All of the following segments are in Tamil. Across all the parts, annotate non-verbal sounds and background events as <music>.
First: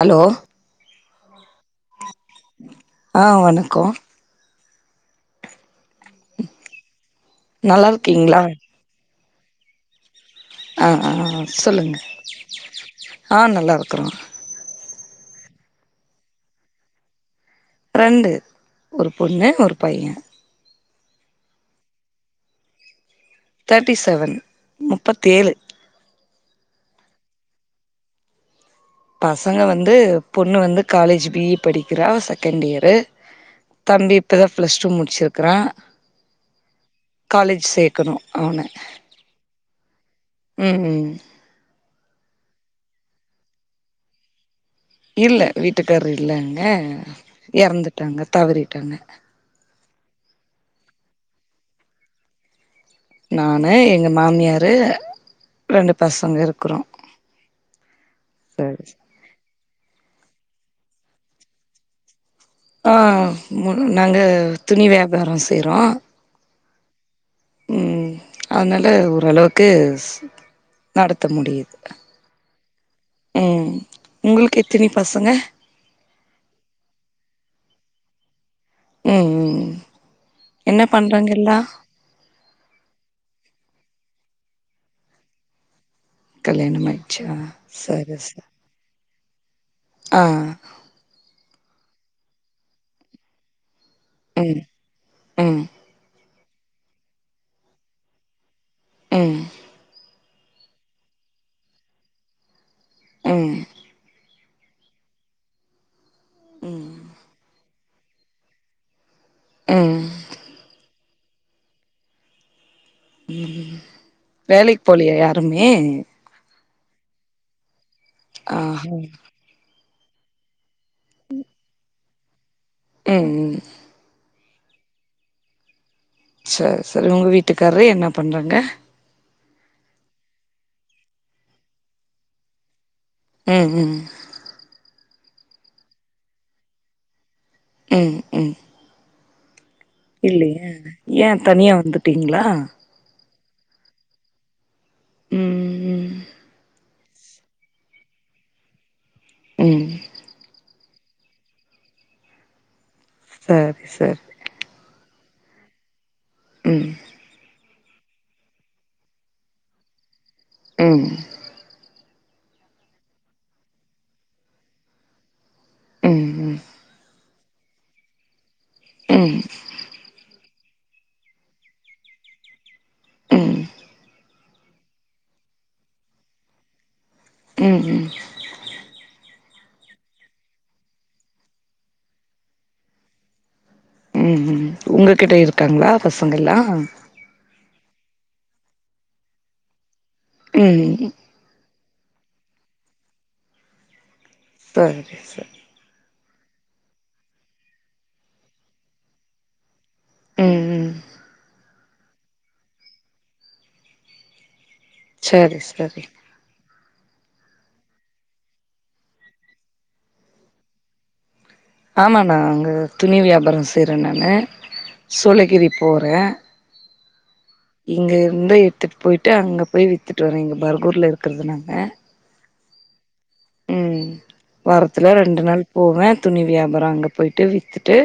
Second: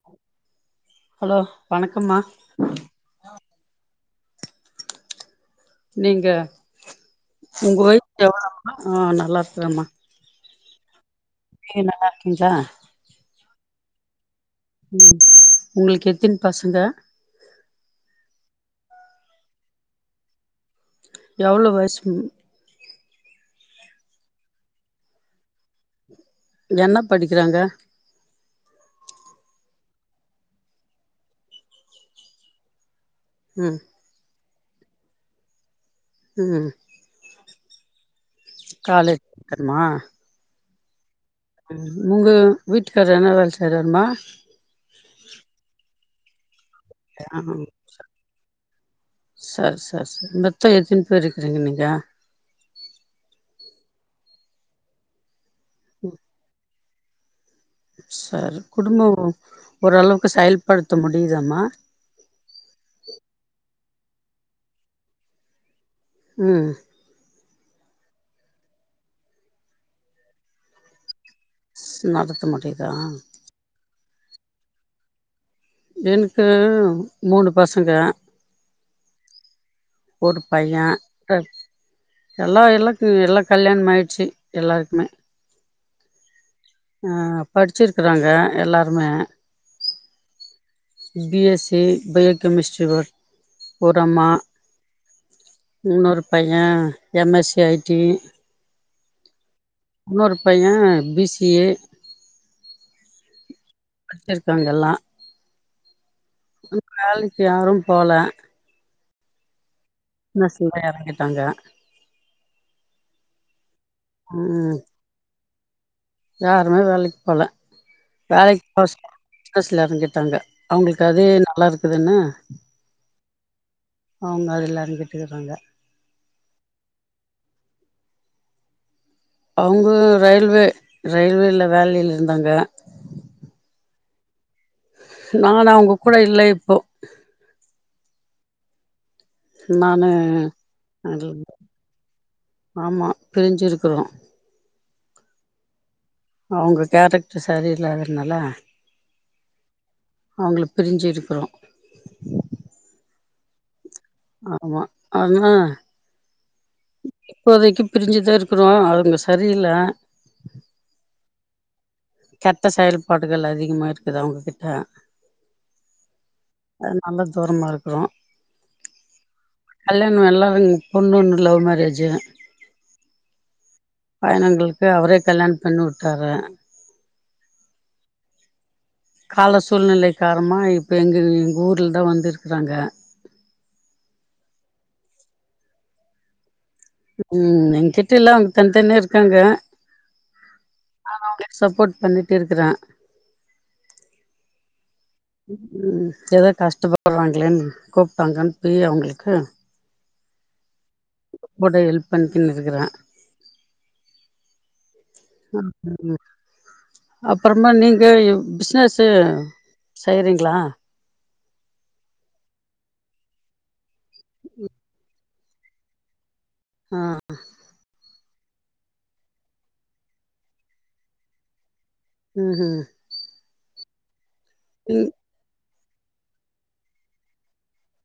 ஹலோ ஹலோ வணக்கம்மா ஆ வணக்கொ நீங்க உங்க நல்லா வொய் இருக்கீங்களா ஆ நல்லா ஆமா ஆ அ ஆ சொல்லுங்க ஆ நல்லார் ம் உங்ளுக்கு எத்தினி பசங்க ரெண்டு ஒரு பொண்ணு ஒரு பைய எவ்ளோ வயசும் தேட்டி செவன் முப்பத்தேழு என்னப் படிக்கிறாங்க பசங்க வந்து பொண்ணு வந்து காலேஜ் பி இ படிக்கிறா செகண்ட் இயரு ம் தம்பி ப தா ப்ளஸ் டூ முடிச்சிக்றா உம் காலேஜ் சேக்கனு காலேஜ் க்கனுமா ம் உங்க வீட்டுக்காரு என்ன வேல செய்றாருமா இல்ல அ ஆ எறந்துட்டாங்க தவறிட்டாங்க கருக்கிறீங்க நீங்க நானு எங்க மாமியாரு ரெண்டு பசங்க இருக்றோ சர் குடும்போம் ஓரளவுக்கு செயல் படுத்த முடியுதாம்மா ஆ நாங்க துணி வியாபாரோ செய்றோ ம் ம் அனால ஓரளவுக்கு நடத் த்த முடியுது நடத்த முடியுதா ம் உங்ளுக்கு எத்தினி பசங்க எனக்கு மூணு பசங்க ம் ஒரு பைய என்ன பண்றாங்க எல்லா எல்லா எல்லாக்கு எல்லா கல்யாண ஆயிடுச்சி எல்லார்க்குமே கல்யாணம் ஆ ஆயிடுச்சா சரி படிச்சிருக்காங்க சரி எல்லாருமே ஆ B S C B biochemistry ஒரு அம்மா ம் ம் உன்னொரு பைய M S C I T ம் இன்னொரு பைய பி சி ஏ ம் இருக்காங்க எல்லா ம் வேலைக்கு யாரும் போகல ம் என்ன செய்யறாங்க காங்க <unintelligible> ம் வேலைக்கு போகலியா யாரும் மே யாருமே வேலைக்கு போகல ஆ வேலைக்கு ம் போறதில சில இடைஞ்சல் <unintelligible> ட்டாங்க அவங்களுக்கு அதே நல்லா இருக்குதுன்னு <inaudible> ம்ம் அவங்க அதுல இருந்துட்டுருக்காங்க சேரி சேரி உங்க வீட்டுக்காரு என்ன பண்றங்க அவங்க ரயில்வே ரயில்வேல வேலைல இருந்தாங்க ம் ம் நானு அவங்க கூட இல்லை இப்போ ம் ம் நானு இல்லையா அது ஏன் தனியா வந்துட்டீங்களா பிரிஞ்சிருக்கிறோம் ம் ம் அவங்க கேரக்டர் சரியில்லாததனால ம் பிரிஞ்சிருக்கிறோம் சேரி ஆமா ஆங்க ம் <unintelligible> இப்போதைக்கு பிரிஞ்சுதான் இருக்கிறோம் அவங்க சரியில்லை ம் கெட்ட செயல்பாடுகள் அதிகமா இருக்குது அவங்க கிட்ட ம் ம் தூரமாகருக்குறோ ம் கல்யாண எல்லாரு பொண்ணு ஒன்னு லவ் மேரேஜூ ம் பையனங்களுக்கு அவரே கல்யாண பண்ணி வுட்டாரு ம் ம் கால சூழ்நிலை காரமா இப்ப எங்க எங்க ஊர்லதா வந்து இருக்காங்க ம் ம் உங்ககிட்ட இருக்காங்ளா பசங்கலா ம் எங்கிட்டல்ல அவங்க தனி தனியாருக்காங்க ம் நாங்க அவங்களுக்கு சப்போர்ட் பண்ணி ருக்குற சரி சரி எதோ கஷ்டப்படுறாங்களேன் கூப்ட்டாங்கன் பேய் அவங்களுக்கு ம் ம் போடே எல்ப் பண்கின் இருக்குற ச்சேரி சரி அப்றமா நீங்க ஏ பிசினஸ்சு செய்றீங்ளா ஆமா நாங்க துணி வியாபார செ செய்ற நானு சுளி கிரி போறே ஆ இங்கேருந்து எடுத்துட் போய்ட்டு அங்க போய் வித்துட்டு வரீங்க <unintelligible> இருக்கறது நாங்க ம் ம் ம் ம் வாரத்துல ரெண்டு நாள் போவே துணி வியாபாரோ அங்க போய்ட்டு வித்துட்டு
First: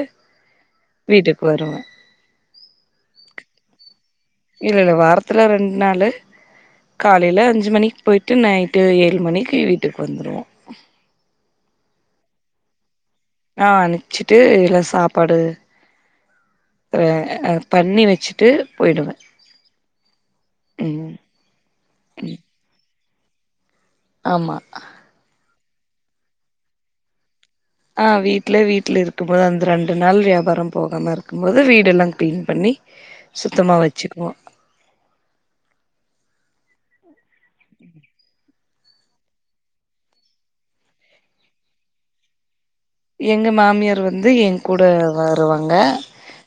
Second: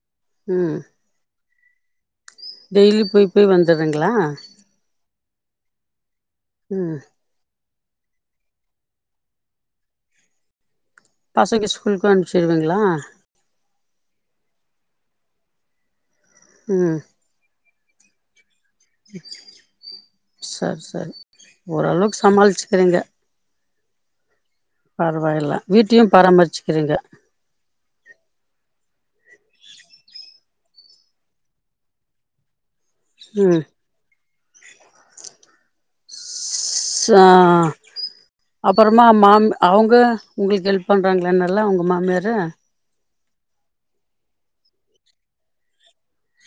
ம் வீட்டுக்கு வருவே டெய்லி போய் போய் வந்துறீங்ளா த்துல ரெண்டு நாளு காலைல அஞ்சு மணி போய்ட்டு நைட்டு ஏழு மணிக்கு வீட்டுக்கு வந்துருவோ பசங்க ஸ்கூலுக்கு அனுப்பிச்சிருவீங்ளா ஆ அனுப்ச்சிட்டு இல்ல சாப்பாடு ம் <unintelligible> பண்ணி வச்சு சரி ம் சரி ஓரளவுக்கு சமாளிச்சுக்றீங்க ஆமா பரவாயில்ல வீட்டயு பராமரிச்சுக்றீங்க ஆ வீட்லே வீட்ல இருக்கும் போது அந்த ரெண்டு நாள் வியாபாரம் போகாம இருக்கும்போது வீடெல்லா க்ளீன் பண்ணி ம் சுத்தமா வச்சுக்குவோ ஆ அப்றமா மாம் அவுங்க உங்களுக்கு ஹெல்ப் பண்றாங்களா என்னல்ல உங்க மாமியாரு எங்க மாமியார் வந்து எங்கூட வருவாங்க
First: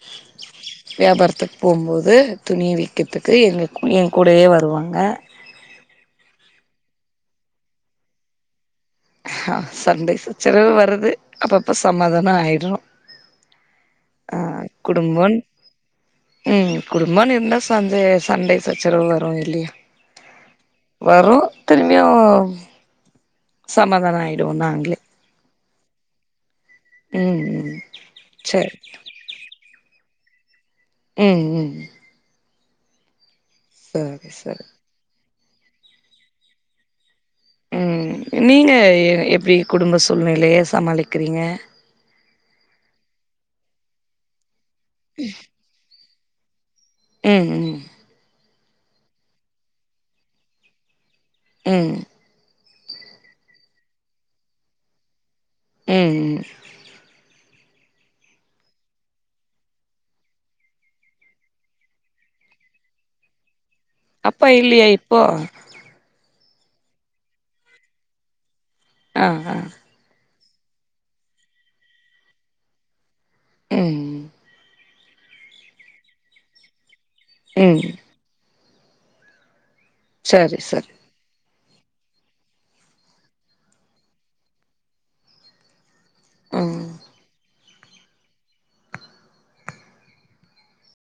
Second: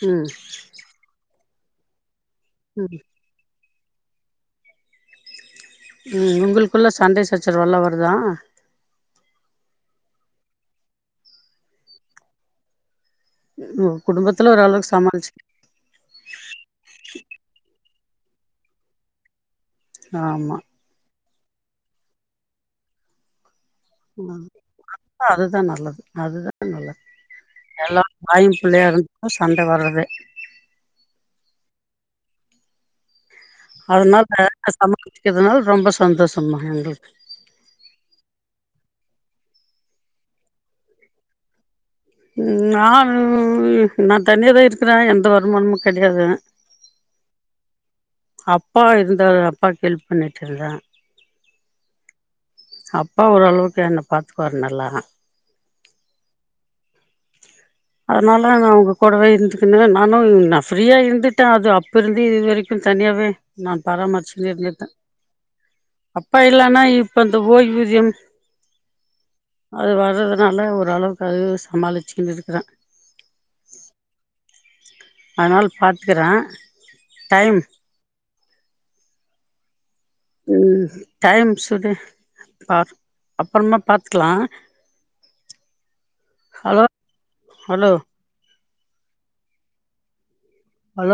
ம் வியாபாரத்துக்கு போம்போது துணி விக்கறதுக்கு எங்க எங்கூடயே வருவாங்க ஆ குள்ள சண்ட சச்சரவு ல்லா வருதா சண்டை சச்சரவு வருது அப்பப்ப சமாதான ஆய்ட்றோ உங்க அ, குடும்பத்துல ஓரளவுக்கு சமாளிச்சு குடும்போன் ம் குடும்போன்னு இருந்தா சந்தே சண்டை சச்சரவு வரு இல்லியா ஆமா வரூ திரும்மியூ சமாதான ஆயிடுவோ நாங்ளே அதுதா நல்லது அதுதா நல்லா எல்லா வாயூ சரி பிள்ளையாருந்தூ சண்ட வர்றதே ம் ம் அத்னால் சரி சரி <inaudible> இதனால் ரொம்ப சந்தோஷமா எங்ளுக்கு ம் நீங்க எப்டி குடும்ப சூழ்நிலைய சமாளிக்றீங்க ம் நாவ் நா தனியா தா இருக் க்றே எந்த வருமானமூ கெடையாது ம் ம் அப்பா இருந்தா அப்பாக்கு ஹெல்ப் பண்ணிட்ருந்தே ம் அப்பா ஓரளவுக்கு என்ன பாத்துக்வாரு நல்லா ம் ம் அதனால நா அவங்க கூடவே இருந்துக்கினு நானு நா ஃப்ரீயா இருந்துட்ட அது அப்ப இருந்து இது வரைக்கு தனியாவே நான் அப்பா இல்லையா <unintelligible> இப்போ அப் <unintelligible> இப்ப இந்த ஓய்வூதியம் ஆ ஆ அது வர்றத னால ஓரளவுக்கு அது சமாளிச்சிக்கினு இருக்ற உஹ்ம் அதனால பாத்துக்கிறா ம் சரி சரி உம் டைம்ஸ் ட்றது ஆ, அப்பறமா பாத்துக்லா ஆம் ஹலோ ஹலோ